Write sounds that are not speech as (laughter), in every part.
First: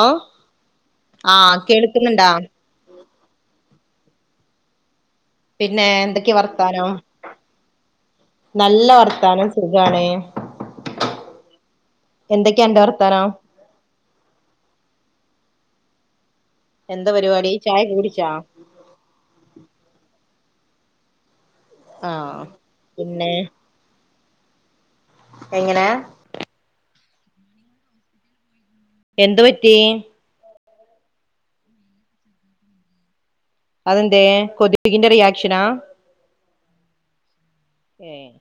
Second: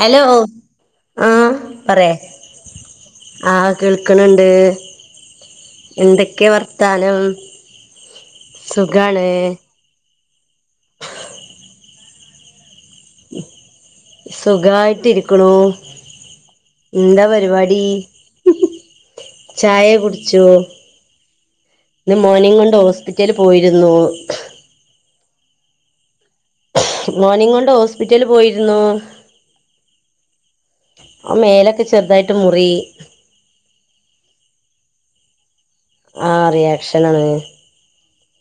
Hello ആഹ് പറേ. ആഹ് കേൾക്ക്ണ്‌ണ്ട്. പിന്നെ എന്തൊക്കെയാ എന്തൊക്കെ വർത്താനം, സുഖാണ്. ങ്ങാണ്. എന്തൊക്കെ അന്റെ വർ സുഖായിട്ടിരിക്ക്ണു. എന്താ പരിപാടി.? ചായ കുടിച്ചൂ, ഞാൻ ആഹ് മോനിം കൊണ്ട് പിന്നെ ഹോസ്പിറ്റല് പോയി. രുന്നു. എങ്ങനെ? മോനിം കൊണ്ട് ഹോസ്പിറ്റല് പോയിരുന്നു. എന്തു പറ്റി? ഒ മേലൊക്കെ ചെറുതായിട്ട് മുറി. അതന്തെ, കൊതുകിന്റെ റിയാക്ഷനാ? ആഹ് റിയാക്ഷനാണ്. ഏഹ്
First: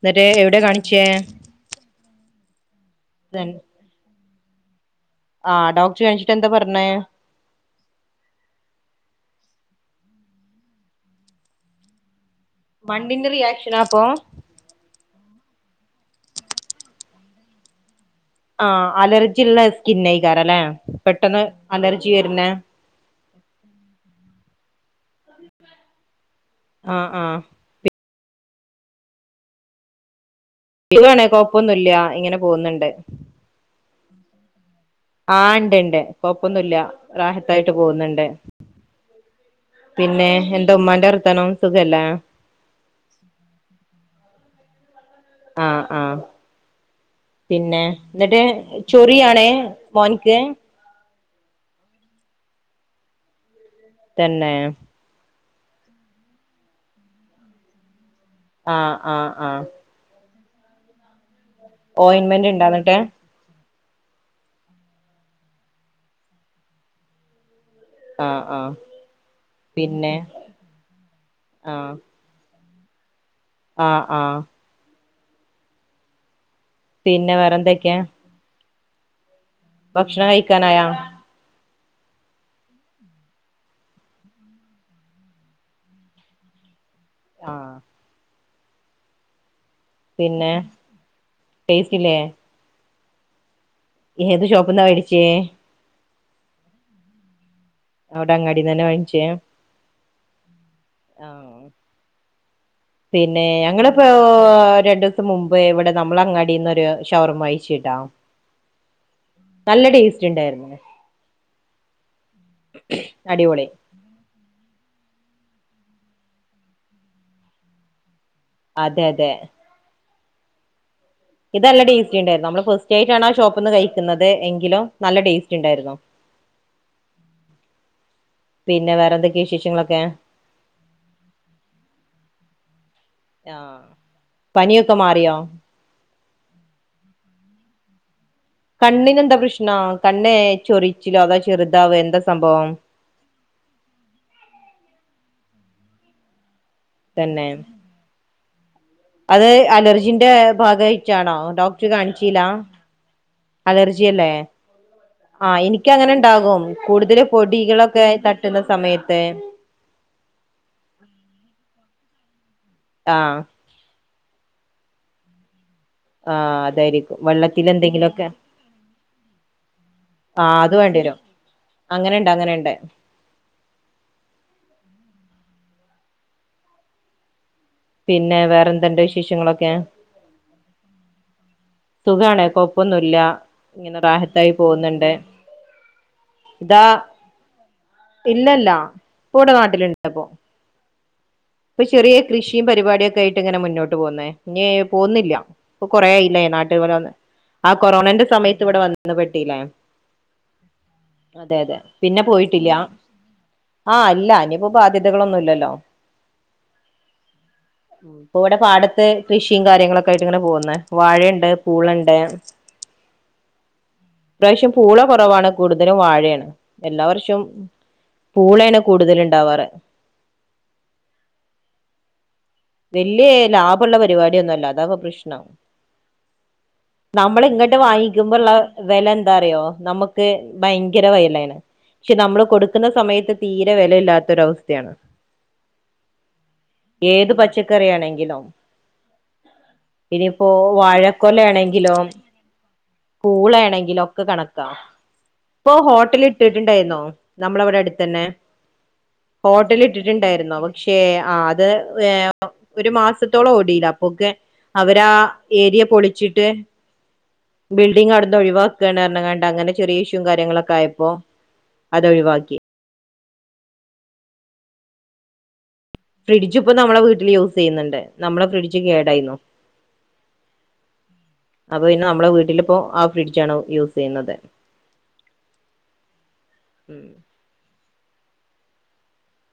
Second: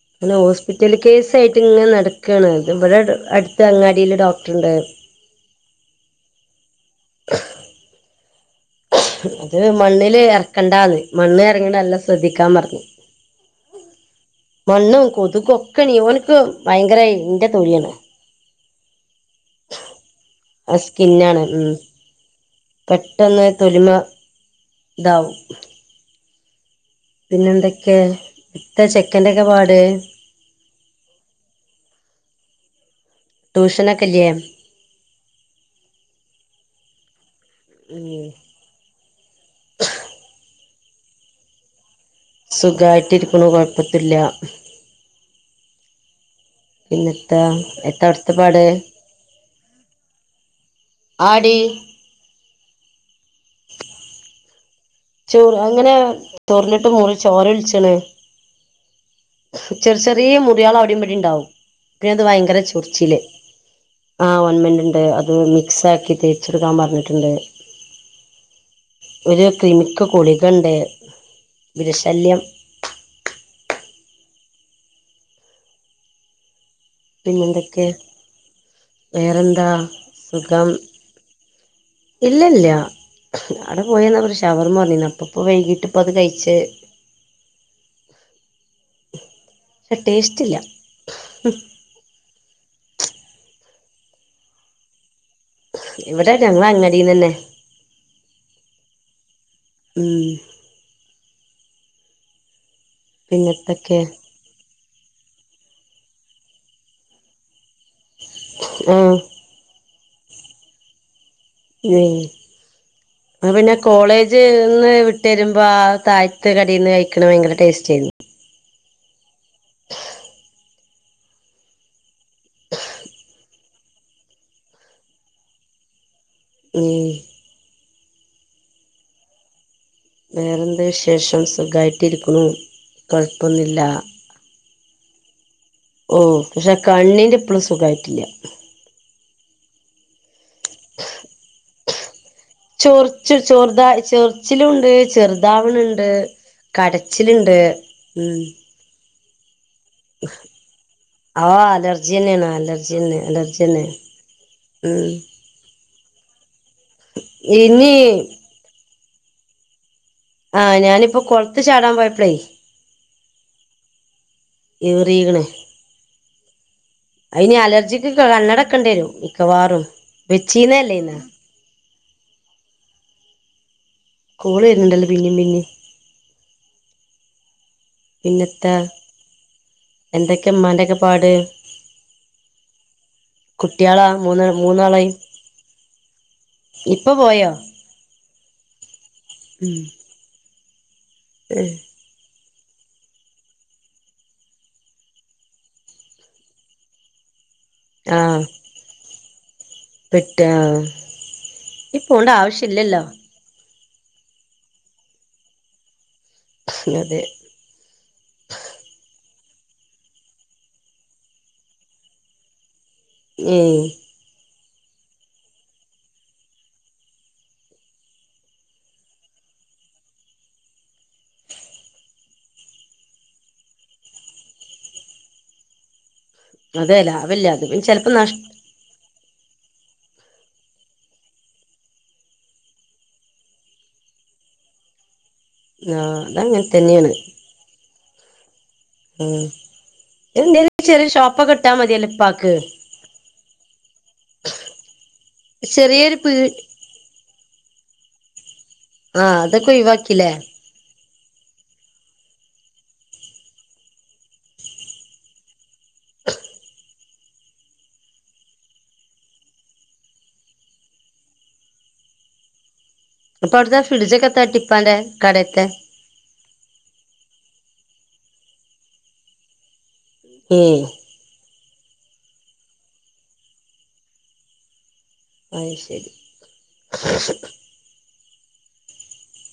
എന്നിട്ട് ങ്ങനെ എവിടെ ഹോസ്പിറ്റല് കാണിച്ചേ കേസ ആയിട്ട് ഇങ്ങനെ നടക്കാണ് ഇത് ഇവിടെ അട് അടുത്ത് അങ്ങാടിയില് ഡോക്ടർണ്ട്. ആഹ് ഡോക്ടർ കണിച്ചിട്ട് എന്താ പർഞ്ഞെ? അത് മണ്ണില് എറക്കണ്ടാന്ന് മണ്ണ് എറങ്ണത് നല്ലം ശ്രദ്ധികാൻ പറഞ് മണ്ണിന്റെ റിയാക്ഷനാ അപ്പോ? മണ്ണും കൊതുകും ഒക്കെ നീ ഓന്ക് ഭയങ്കര ഇന്റെ തൊലിയാണ്. ആഹ് അലർജിള്ള സ്കിന്നെയികാരല്ലെ ആ സ്കിന്നാണ് പെട്ടന്ന് ഉം അലർജി വര്നെ. പെട്ടെന്ന് തൊലിമെ ഇതാവും. ആഹ് ആഹ് പിന്നെ എന്തൊക്കെ ഇത്ത ചെക്കന്റെക്കെ പാട്? (unintelligible) ണെ കൊഴപ്പൊന്നുല്ല ഇങ്ങനെ പോകുന്നുണ്ട്. ട്യൂഷനൊക്കെ ഇല്ലേ? ആഹ് ഇണ്ട്ണ്ട് കൊഒപ്പൊന്നുല്ല റാഹത്തായിട്ട് പോകുന്നുണ്ട്. പിന്നെ എന്താ ഉമ്മാന്റെ വർത്താനം സുഖല്ലെ? സുഖായിട്ടിരിക്ക്ണു കുഴപ്പത്തുല്ല. ആഹ് ആഹ് പിന്നെത്താ പിന്നെ എത്താ അവിടുത്തെ ന്നിട്ട് പാട് ചോ റിയാണെ മോന്ക്ക്? ആഹ് ടി (inaudible) തന്നെ ചൊർ അങ്ങനെ തൊറിഞ്ഞിട്ട് മുറി ചോര ഒൽച്ച്ണ് ആഹ് ആഹ് ആഹ് ചെർ ചെറ്യേ മുറികള് അവിടിം ഇവിടിം ഉണ്ടാവും. പിന്നെ ഇത് ഓയിൻമെന്റ് ഭയങ്കര ഇണ്ടാ എന്നിട്ട് ചൊറിച്ചില് ആഹ് ഓൽമെന്റ്ണ്ട്. അത് മിക്സ് ആക്കി തേച്ചെടുക്കാൻ പറഞ്ഞിട്ടുണ്ട്. ആഹ് ആഹ് ഇന്ക്ക് പിന്നെ കുളികണ്ട് ആഹ് വിരശല്യം ആഹ് ആഹ് പിന്നെ പിന്നെന്തൊക്കെ, വേറെന്തൊക്കെയാ വേറെന്താ? ഭക്ഷണം സുഖം. കഴിക്കാനായാ ഇല്ല ല്ല അവിടെ പോയിവന്നപ്പോ ഒരു ഷവർമ കൊടന്നീന്നു അപ്പ ഇപ്പോ വൈകീട്ട് ഇപ്പ അത് കഴിച്ച്. ആഹ് പക്ഷെ ടേസ്റ്റ് പിന്നെ, ഇല്ല ടെസ്റ്റില്ലേ? ഏത് ഷോപ്ന്നാ വേടിച്ചേ? ഇവിടെ ഞങ്ങള അങ്ങാടീന്നന്നെ അവിടെ അങ്ങാടിന്നന്നെ വാങ്ങിച്ചേ? ഉം ആഹ് പിന്നെ പിന്നെത്തൊക്കെ ഞങ്ങളപ്പോ രണ്ടു ദിവസം മുമ്പ് ഇവിടെ നമ്മൾ അങ്ങാടിന്നൊരു ഷവർമ കഴിച്ചുട്ടോ ഉം നല്ല ടേസ്റ്റ് ഉണ്ടായിരുന്നു ഉം അത് അടിപൊളി പിന്നെ കോളേജ്ൽ നിന്ന് വിട്ട് വരുമ്പോൾ ആ താഴത്തെ കടേൽ നിന്ന് കഴിക്കണ ഭയങ്കര ടേസ്റ്റ് ആയിരുന്നു അതെ അതെ ഇത് നല്ല ടേസ്റ്റ് ഉണ്ടായിരുന്നു നമ്മൾ ഫസ്റ്റ് ആയിട്ടാണ് ആ ഷോപ്പ് നിന്ന് കഴിക്കുന്നത് എങ്കിലും നല്ല ടേസ്റ്റ് ഉണ്ടായിരുന്നു. (inaudible) ഉം പിന്നെ വേറെ എന്തൊക്കെയ വിശേഷങ്ങളൊക്കെ വേറെ എന്ത്‌ വിശേഷം സുഖമായിട്ടിരിക്കുന്നു കുഴപ്പമൊന്നുല്ല നി ഒക്കെ മാറിയോ ഓ പക്ഷെ കണ്ണിന്റെ ഇപ്പഴും സുഖായിട്ടില്ല കണ്ണിനെന്താ പ്രശ്നം കണ്ണ് ചൊറിച്ചിലോ അതോ ചെറുതാവെ എന്താ സംഭവം ചെറിച്ചിൽ ചെറുത ചെറിച്ചിലും ഉണ്ട് ചെറുതാവണ് ഉണ്ട് തന്നെ കടച്ചിലുണ്ട് ഉം അത് അലർജി ജിന്റെ ഭാഗമായിട്ടാണോ ആ ഡോക്ടറെ കാണിച്ചില്ല അലർജിന്നെയാണ് അലർജിന്നെ അലർജിന്നെ അലർജി അല്ല ഉം ആഹ എനിക്ക്‌ അങ്ങനെ ഉണ്ടാകും കൂടുതൽ ഇനി പൊടികളൊക്കെ തട്ടുന്ന സമയത്ത് ആഹ് ഞാനിപ്പൊ കൊളത്തിൽ ചാടാൻ പോയപ്പളേ ആഹ് ഏറീക്ണ് ആഹ് അതായിരിക്കും അതിന് വെള്ളത്തില് അലർജിക്ക് എന്തെങ്കിലൊക്കെ കണ്ണടക്കേണ്ടി വരും മിക്കവാറും വെച്ചീന്നല്ലേ അങ്ങനെയുണ്ട് അങ്ങനെയുണ്ട് കോള് വര്ന്നുണ്ടല്ലോ പിന്നിം പിന്നിം പിന്നെ വേറെ പിന്നെത്താ എന്തുണ്ട് വിശേഷങ്ങളൊക്കെ എന്തൊക്കെ ഇമ്മാന്റെ ഒക്കെപ്പാട് സുഖാണ് കൊപ്പൊന്നുല്ല ഇങ്ങനെ കുട്ട്യാളാ റാ മൂന്ന് ഹത്തായി മൂന്നാളായി പോകുന്നുണ്ട് ഇതാ ഇപ്പ പോയോ ഇല്ലല്ല ഇപ്പടെ ഉം നാട്ടിലുണ്ട്പ്പോ (unintelligible) ചെറിയ കൃഷിം പരിപാടിക്കെ ആയിട്ട് ഇങ്ങനെ മുന്നോട്ട് പോകുന്നേ ഇനിയേ പോവു ന്നില്ല ഇപ്പൊ കൊറേ ആയ് ല്ലേ നാട്ടില് ഇവിടെ വന്ന് ആ കൊറോണന്റെ സമയത്ത് ഇവിടെ വന്ന് പെട്ടില്ലേ പെട്ട് ആ അതെ അതെ ഇ പിന്നെ പോണ്ട പോയിട്ടില്ല ആവശ്യല്ലല്ലോ ആ ഇല്ല ഇനിയിപ്പോ ബാധ്യതകളൊന്നും ഇല്ലല്ലോ അതേ അതെ ഇപ്പ ഇവിടെ പാടത്ത് കൃഷിയും കാര്യങ്ങളൊക്കെ ആയിട്ട് ഇങ്ങനെ പോകുന്നു. വാഴയുണ്ട് പൂളണ്ട് (inaudible) ങേ (inaudible) ഇപ്രാവശ്യം പൂള കുറവാണ് കൂടുതലും വാഴേണ് എല്ലാവർഷം പൂളേണ് കൂടുതല് ഉണ്ടാവാറ് വല്യേ ലാഭള്ള പരിപാടിയൊന്നല്ല അതാപ്പൊ പ്രശ്ണം അതെ നമ്മള് ലാഭല്ല അത് ഇങ്ങെട്ട് പിന്നെ ചെലപ്പോ നഷ് വാങ്ങിക്കുമ്പോള്ള വെല എന്താ അറിയോ നമുക്ക് ഭയങ്കര വായ് ലേണ് നമ്മള് കൊടുക്കുന്ന സമയത്ത് തീരെ വെലയില്ലാത്തൊരവസ്ഥയാണ് ആ അതങ്ങൻ തന്നെയാണ് ഏത് പച്ചക്കറി യാണെങ്കിലോ ഉം എന്തേലും ചെറിയ ഷോപ്പൊക്കെ ഇട്ടാ മതിയല്ലോ ഇപ്പാക്ക് പൂളാണെങ്കിലൊക്കെ കണക്കാ ഇപ്പൊ ചെറിയൊരു ഹോട്ടല് പീ ഇട്ടിട്ടുണ്ടായിരുന്നു നമ്മളവിടെ അടുത്തെന്നെ ആ അതൊക്കെ ഹോട്ടല് ഒഴിവാക്കില്ലേ ഇട്ടിട്ടുണ്ടായിരുന്നു അ ക്ഷെ ആത് വേം ഒരു മാസത്തോളം ഓടിയില്ല അപ്പൊക്ക് അവരാ ഏരിയ പൊളിച്ചിട്ട് ബിൽഡിംഗ് അവ്ട്ന്ന് ഒഴിവാക്കാണ് പറഞ്ഞ് കാണ്ട് അങ്ങനെ ചെറിയ ഇഷ്യും കാര്യങ്ങളൊക്കെ ആയപ്പോ അത് ഒഴിവാക്കി അപ്പ ഔട്ത്തെ ഫ്ട്ജോക്കെ എത്താ കാട്ടി കടേത്തെ ഫ്രിഡ്ജ് ഇപ്പം നമ്മെളെ വീട്ടില് യൂസ് ചെയ്യുന്നുണ്ട് നമ്മെളെ ഫ്രിഡ്ജ് കേടായിരുന്നു ഏഹ് അപ്പൊ പിന്നെ നമ്മളെ വീട്ടിലിപ്പോ ആഹ് ഫ്രിഡ്ജാണ് യൂസ് ചെയ്യുന്നത് അയ് ശരി ഉം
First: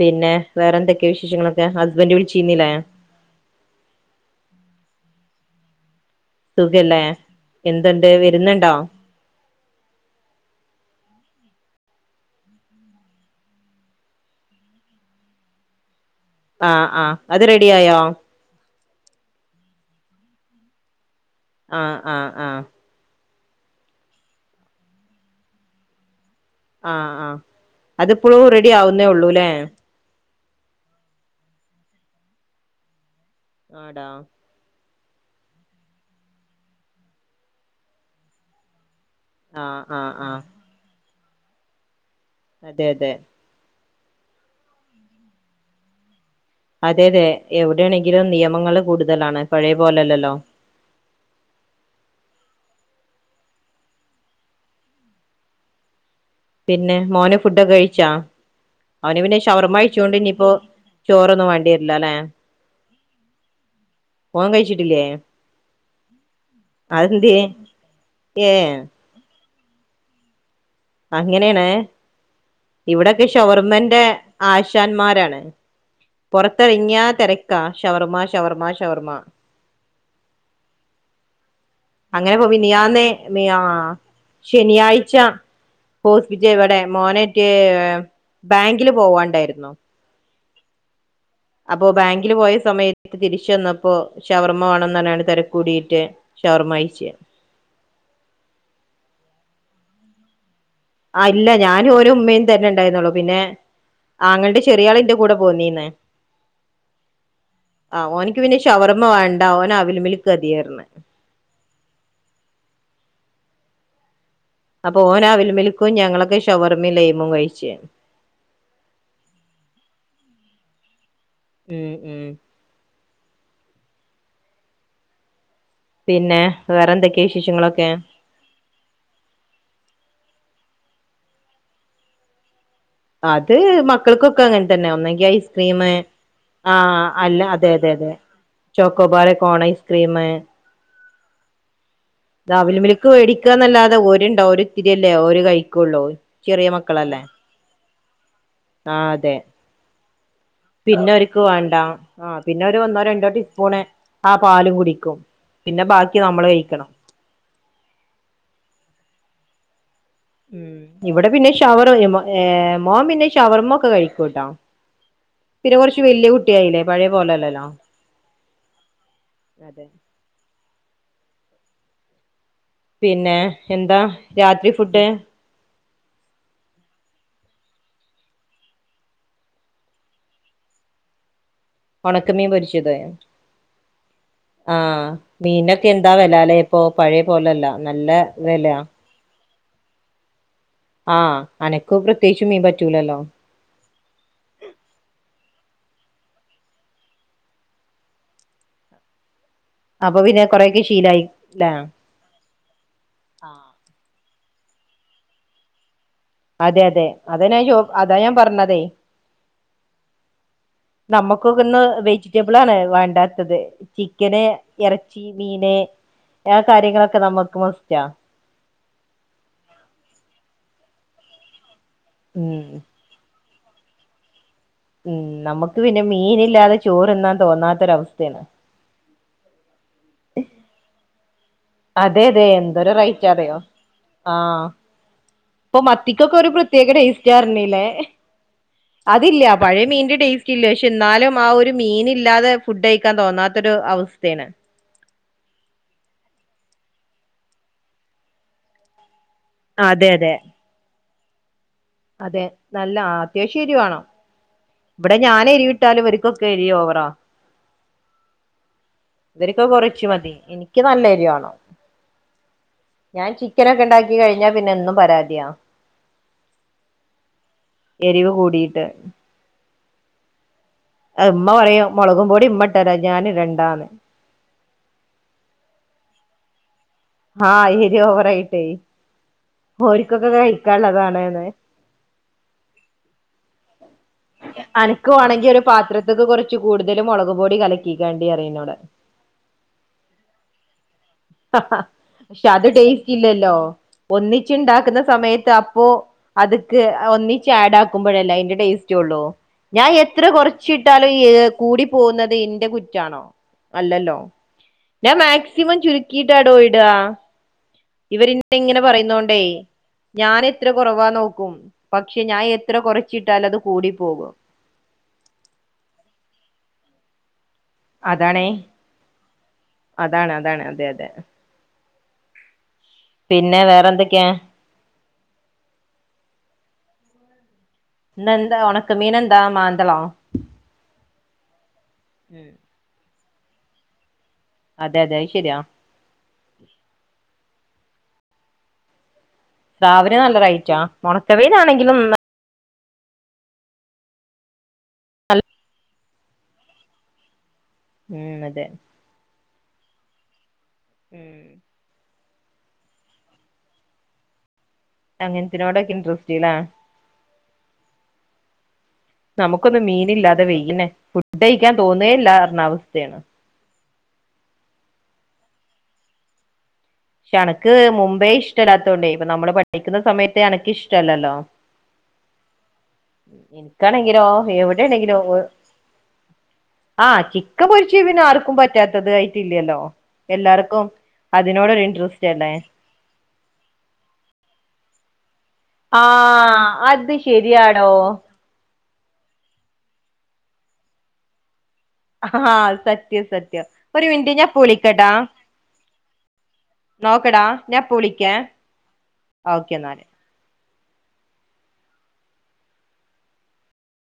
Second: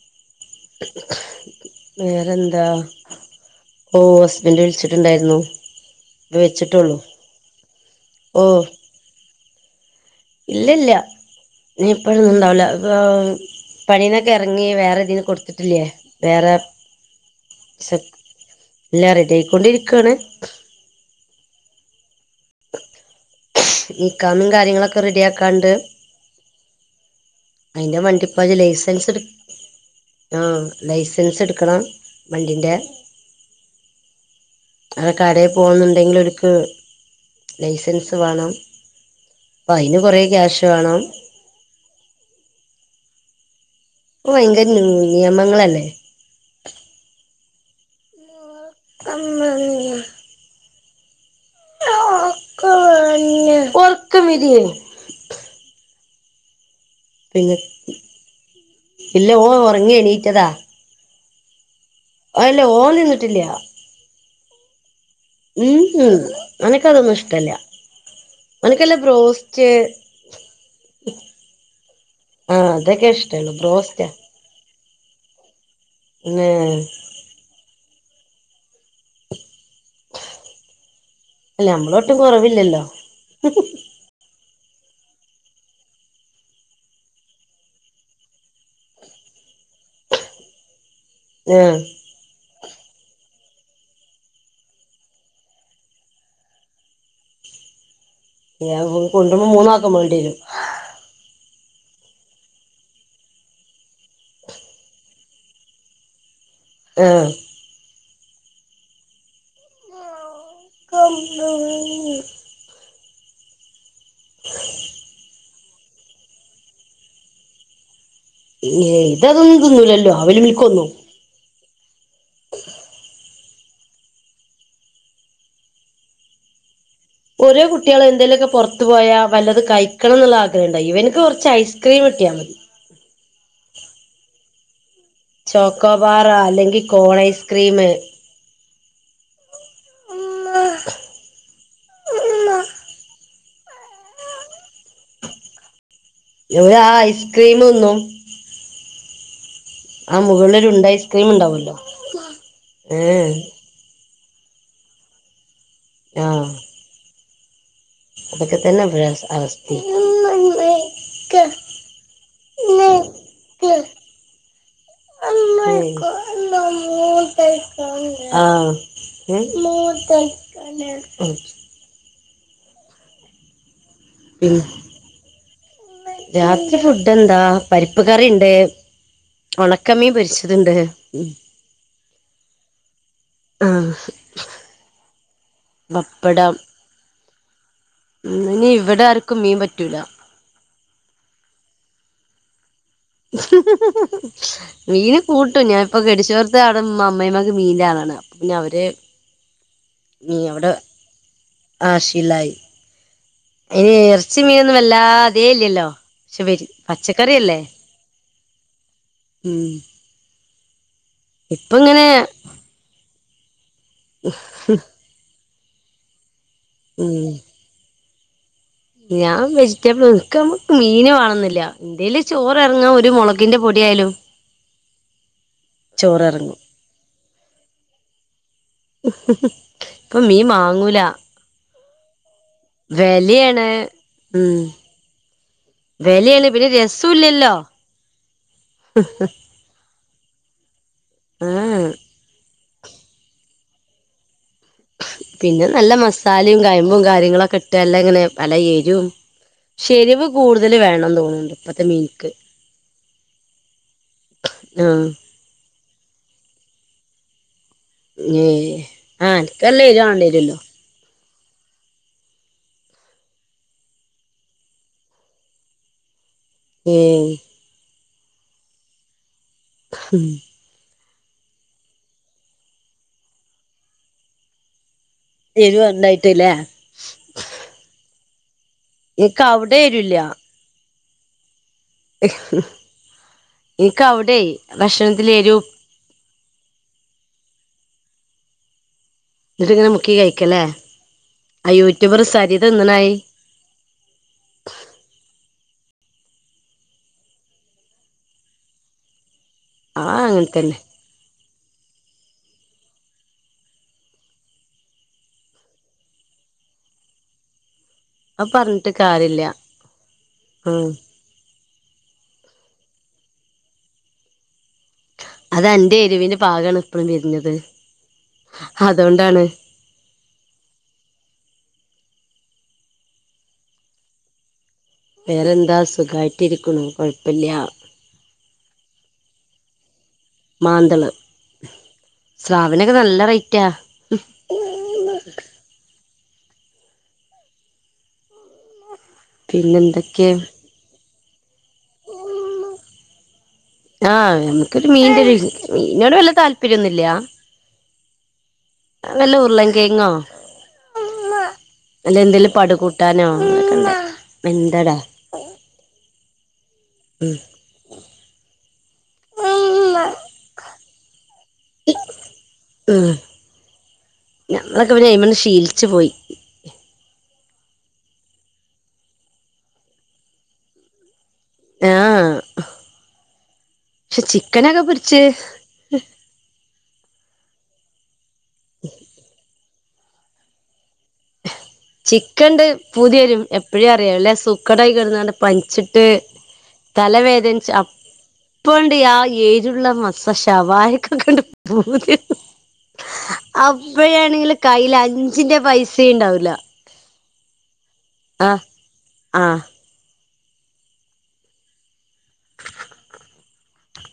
പിന്നെ വേറെന്തൊക്കെ വിശേഷങ്ങളൊക്കെ ഹസ്ബന്ഡ് വേറെന്താ വിളിച്ചീനിലേ ഓ ഹസ്ബൻഡ് വിളിച്ചിട്ടുണ്ടായിരുന്നു ഇപ്പ വെച്ചിട്ടുള്ളൂ സുഖല്ലേ എന്തുണ്ട് ഓ വരുന്നുണ്ടോ ഇല്ലല്ല ഇനി ഇപ്പോഴൊന്നും ഉണ്ടാവില്ല പണീന്നൊക്കെ ഇറങ്ങി വേറെ തീന്ന് കൊടുത്തിട്ടില്ലേ വേറെ ആ ആ അത് റെഡി ആയോ വിസക്ക് എല്ലാ റെഡി യാ യിക്കൊണ്ടിരിക്കുവാ ണ് ആഹ് ആഹ് ആഹ് ഇക്കാമിം കാര്യങ്ങളൊക്കെ റെഡിയാക്കാണ്ട് ആഹ് ആഹ് അയിന്റെ അതിപ്പോഴും വണ്ടിപ്പത് റെഡി ആവുന്നേ ലൈസൻസ് എടു ഉള്ളൂല്ലേ ആഹ് ലൈസൻസ് എടുക്കണം വണ്ടിന്റെ ആടാ അതൊക്കെ കടയിൽ പോകുന്നുണ്ടെങ്കിലോര്ക്ക് ലൈസൻസ് വേണം അപ്പം ആഹ് അയ്ന് ആഹ് കൊറേ ആഹ് ക്യാഷ് വേണം അതെ അതെ ഇപ്പൊ ഭയങ്കര നി നിയമങ്ങളല്ലേ അതെ അതെ എവിടെണെങ്കിലും നിയമങ്ങള് കൂടുതലാണ് പഴയ പോലെല്ലല്ലോ (unintelligible) ഒറക്കം വരേ പിന്നെ മോന് പിന്നെ ഫുഡൊക്കെ കഴിച്ചാ അവന് ഇല്ല പിന്നെ ഓൻ ശവർമ്മ ഉറങ്ങി കഴിച്ചൊണ്ട് എണീറ്റതാ ഇനിയിപ്പോ ചോറൊന്നും വേണ്ട്യര്ല്ല ലെ അല്ല ഓൻ തിന്നിട്ടില്ല്യാ ഓൻ കഴിച്ചിട്ടില്ല്യേ ഉംഹ് ഓന്ക്ക തൊന്നും ഇഷ്ടല്ല ഏഹ് ഓന്ക്കല്ല ബ്രോസ് സ്റ്റ് അങ്ങനെണ് ഇവ്ടെക്കെ ഇഷ്ടള്ളു ഷവർമെന്റെ ബ്രോസ്റ്റാ ആശാന്മാരാണ് പിന്നെ പൊറ്ത്തെറങ്ങ്യ തെരക്കാ ഷവർമ ഷവർമ ഷവർമ്മ അല്ല മ്മളോ അങ്ങനെ പ്പ വിനിയാന്ന് ന്ന്യാ ശനിയാഴ്ച ഹോസ്പിറ്റേ വടെ മോനേറ്റ് ബാങ്കില് പോവാണ്ടായിര്ന്നു ആഹ് അപ്പോ ബാങ്കില് പോയ സമയ തിരിച്ച് വന്നപ്പോ ഷവർമ്മ വേണന്നറ്ഞ്ഞാണ്ട് തെരക്കൂടിയിട്ട് ഷവർമ്മ കയ്ച്ച് ഞാം പൊ കൊണ്ട്ര്മ്പോ മൂന്നാക്കും വേണ്ടി രും ആഹ് ഇല്ല ഞാനും ഓനും ഉമ്മേം തന്നെ ണ്ടായിരുന്നൊള്ളു പിന്നെ ആങ്ങള് ന്റെ ചെറിയാളിന്റെ കൂടെ പോന്നീന്ന് ഏഹ് ആഹ് ഓന്ക്ക് പിന്നെ ഷവർമ്മ വേണ്ട ഓൻ അവിൽ മിൽക്കതീന്നറ് ഞ് (unintelligible) അപ്പൊ ഓനവിൽ മിൽക്കും ഞങ്ങളൊക്കെ ഷവർമ്മീം ലയ്മും കഴിച്ച് ഏയ്‌ ഇതതൊന്നും ത് ന്നൂലല്ലോ അവിൽ മി ൽക്കൊന്നും ഉം ഉം പിന്നെ വേറെന്തെക് ഓരേ കുട്ട്യേള് എന്തെലൊക്കെ പൊർ ത്തു പോയാ വല്ലതും കയിക്കണം ന്ന് ള്ള ആഗ്രഹണ്ടായി ഇവന്ക്ക് കൊറ്ച്ച് ഐസ്ക്രീം കട്ടിയാ മതി അത് മക്കൾക്കൊക്കെ അങ്ങൻ തന്നെ ഒന്നെങ്കി ഐ സ്ക്രീം ചോക്കോബാർ അല്ലെങ്കിൽ ആഹ് കോൺ അല്ല അതെ ഐസ്ക്രീം അതെ അതെ ചോക്കോബാറ് കോൺ ഐസ്ക്രീം ദവിൽമിൽക്ക് വേടിക്കാന്നല്ലാതെ ഓര്ണ്ടോ ഒരിത്തിരിയല്ലേ ഒര് കയിക്കൊള്ളൂ ഓര് ആ ഐസ്ക്രീം ന്നും ആഹ് അതെ മുകളിൽ ഒരു ഉണ്ട പിന്നെ ഐസ്ക്രീം ഒര്ക്ക് വേണ്ട ഉണ്ടാവല്ലോ ആഹ് പിന്നെ ഓര് ഒന്നോ രണ്ടോ ഏഹ് ടീസ്പൂണ് ആ പാലും കുടിക്കും പിന്നെ ബാക്കി നമ്മള് കയിക്കും അതൊക്കത്തന്നെ ബരെ അവ അവസ്തിം ഇവടെ പിന്നെ ഷവർ ഏ മോം പിന്നെ ഷവർമ ഒക്കെ കഴിക്കൂട്ടോ പിന്നെ കുറച്ച് വല്യ കുട്ടിയായില്ലേ പഴയ എ പോലെല്ലല്ലോ ആഹ് അതെ ഏഹ് പിന്നെ എന്താ പിൻ രാത്രി ഫുഡ് രാത്രി ഫുഡ് എന്താ പരിപ്പ് കറിണ്ട് ഒണക്കമീം പൊരിച്ചത്ണ്ട് ഉം ഒണക്കമീം പൊരിച്ചത് ആഹ് ആഹ് മീൻനൊക്കെ എന്താ വെല പപ്പടം ലെ ഇപ്പൊ പഴയ പോലല്ല നല്ല വെല ക്ക് മീം പറ്റൂല. ക് ആഹ് അനക്കു പ്രത്യേയിച്ച് മീം പറ്റൂലല്ലോ (unintelligible) മീന് കൂട്ടും ഞാനിപ്പ ഗട്ടിച്ചോട്ത്ത് അവ്ടെ മ്മ അമ്മയ്‌മ്മാക്ക് മീൻന്റെ ആളാണ് അപ്പ പിന്നെ അവര് അപ്പൊ പിന്നെ കൊറെക്കെ ശീലായി ല്ലേ ലായി അയ്‌നെ എറ്ച്ചിം മീനൊന്നും വല്ലാ ആദ്യേ ഇല്ല്യല്ലോ ഷെ വെജ് അതെ അതെ അതാ പച്ചക്കറിയല്ലേ ഞാൻ ചോ അതാ ഞാൻ പറഞ്ഞതേ ഉം നമ്മക്കൊക്കെ ഇപ്പ ന്ന് ഇങ്ങനെ വെജിറ്റബിൾ ആണ് വേണ്ടാത്തത് ചിക്കന് എറച് ച്ചി മീന് ആ കാര്യങ്ങളൊക്കെ ഉം നമ്മുക്ക് മസ്റ്റാ ഞാൻ വെജിറ്റബിൾക്ക് മീന് വണന്നുന്നില്ല ഇന്തേൽ ചോറ് ഉം ഇറങ്ങാൻ ഒരു മുളക് ത്തിന്റെ പൊടിയായാലോ ഉം നമുക്ക് പിന്നെ ചോറെറങ്ങും മീനില്ലാതെ ചോറ്ന്നാൻ തോന്നാത്തൊരവസ്ഥയാണ് ഇപ്പൊ മീൻ മാങ്ങൂല അതെ അതെ എന്തൊരു റൈറ്റ് അതെയോ വെലയാണ് ഉം ആഹ ഇപ്പൊ മത്തിക്കൊക്കെ വെലയാണ് ഒരു പിന്നെ പ്രത്യേക രസൂല്ലല്ലോ രജിച്ചറിണലേ അതില്ല പഴയ മീന്റെ ടേസ്റ്റ് ഇല്ല പക്ഷെ എന്നാലും ആ ഒരു ആഹ് മീന് ഇല്ലാതെ ഫുഡ് കഴിക്കാൻ തോന്നാത്തൊ ഒരു അവസ്ഥയാണ് പിന്നെ നല്ല മസാലയും കയമ്പും കാര്യങ്ങളൊക്കെ ഇട്ട്ല്ലാം ഇങ്ങനെ പല ഏരും അതെ ശെരിവ് അതെ കൂടുതൽ വേണംന്ന് തോന്നുന്നുണ്ട് ഇപ്പത്തെ മീൻ അതെ നല്ല അത്യാവശ്യം എരിവാ ആഹ് ഇവിടെ ഞാനൻ എരിവിട്ടാലും ഒക്കൊക്കെ എരിയോ അവറാ ഏഹ് ആഹ് എനക്ക്ല്ല മതി ഇരുവാണ്ടരുല്ലോ എനിക്ക് നല്ല എരിവാ ഞാൻ ചിക്കനൊക്കെ ഉണ്ടാക്കി കഴിഞ്ഞാ പിന്നെ എന്നും പരാതിയാ (unintelligible) എരിവ് കൂടിയിട്ട് (unintelligible) അത് ഉമ്മ പറയും മുളകുംപോടി ഇമ്മട്ടരാ ഞാൻ ഇടണ്ടാന്ന് എരുവ ഉണ്ടായിട്ടല്ലേ ആഹ ശരി ഓവറയിട്ടേ എനിക്ക് അവിടെ എരുല്ല ഹരിക്കൊക്കെ കഴിക്കാനുള്ളതാണ് ഇന്ക്ക് അവടെ ഭക്ഷണത്തില് ഒരു ഇത്ക്ക് കൊറ്ച്ച് കൂടുതലു മൊളക്പൊടി കലക്കിക്കാണ്ടി അറിം ഇന്നോട് ഇന്ന്ട്ട്ങ്ങന മുക്കി കഴ്ക്കലെ പക്ഷെ അത് തിന്നണായി ടേസ്റ്റില്ലല്ലൊ ഒന്നിച്ച്ണ്ടാക്ക്ന്ന സമയത്ത് അപ്പോ അത്ക്ക് ഒന്നിച്ചാഡാക്കുമ്പഴല്ലെ അയിന്റ ടേസ്റ്റൊള്ളു ഞാൻ ആ എത്ര അങ്ങനെ തന്നെ കൊറ്ച്ചിട്ടാല കൂടി പോവ്ന്നത് ഇന്റെ കുറ്റാണൊ അല്ലല്ലൊ ഞാൻ മാക്സിമം ചുരുക്കിട്ടാടൊ ഇടാ അത് ഇവരിന്ന ഇങ്ങന പറഞ്ഞിട്ട് പറയുന്നോണ്ടെ കാര്യല്ല ഞാൻ എത്ര ഉം കൊറവാ നോക്കും പക്ഷെ ഞായെത്ര കൊറച്ചിട്ടാലു അത് കൂടി പോവ അതന്റെ എരിവിന് പാകാണ് ഇപ്പളും വർണത് അതാണേ അതാണ് അതാണ് അതെ അതെ പിന്ന വേറെന്തൊക്കേ വേറെന്താ സുഖായിട്ടിരിക്ക്ണു കൊഴപ്പല്ല്യാ ഇന്നെന്താ ഒണക്ക മീനെന്താ മാന്തളൊ മാന്തള് ഉം സ്ലാവിനൊക്ക നല്ല റയ്റ്റാ അതെ അതെ അയ് ശരിയാ പിന്നെ രാവിലെ എന്തൊക്കെ നല്ലൊരയ്റ്റ ഒണക്ക മീനാണെങ്കിലും ആഹ് ഇൻക്കൊരു മീന്റൊര്ത് മീന്നോട് വല്ല താല്പര്യൊന്നുല്ലാ ഉം അതെ നല്ല ഉരുളൻകേങ്ങൊ ഉം നല്ല എന്തേലും പട് കൂ ട്ടാനൊ അതൊകണ്ടാവും എന്തടാ അങ്ങൻതിനോടക്ക ഇൻട്രസ്റ്റ്ലേ ഉം നമുക്കൊന്നും മീനില്ലാതെ വെയ്യനെ ഫുഡ്ഡയിക്കാൻ തോന്നേയില്ല അർഞ അസ്ഥേണ് ഞങ്ങളൊക്ക പിന്നയ്മന്ന് ശീലിച്ച് പോയി പക്ഷെ അണക്ക് മുമ്പേ ഇഷ്ടല്ലാത്തോണ്ടെ ഇപ്പ നമ്മള് പഠിക്ക്ന്ന സമയത്തെ അനക്ക് ഇഷ്ട്ല്ലല്ലൊ ആഹ് പക്ഷെ ഇൻക്കാണെങ്കിലോ ചിക്കനൊക്കെ എവടാണെങ്കിലോ പൊരിച്ച് ആഹ് ചിക്കൻ പൊരിച്ച് പിന്നെ ആർക്കും പറ്റാത്തത് ആയിട്ടില്ലല്ലോ എല്ലാർക്കും അതിനോടൊരു ഇൻട്രസ്റ്റ് അല്ലേ ചിക്കൻണ്ട് പൂതി വരും എപ്പഴ് അറിയോ വല്ലസൂക്കടായി കടന്ന പൻച്ച്ട്ട് ആഹ് അത് തലവേദനിച്ച അ ശരിയാടോ ഇപ്പണ്ട് ആഹ് ഏരുള്ള മസ് ശവായൊക്ക കണ്ട് പൂതി ആഹ് സത്യം സത്യം ഒരു മിനിറ്റ് ഞാൻ അപ്പഴാണെങ്കില് ഇപ്പ കയ്യില് അഞ്ചിന്റെ പൈസ വുല നോക്കെടാ ഞാ ഇപ്പം വിളിക്കേ ആഹ് ഓക്കെ എന്നാല്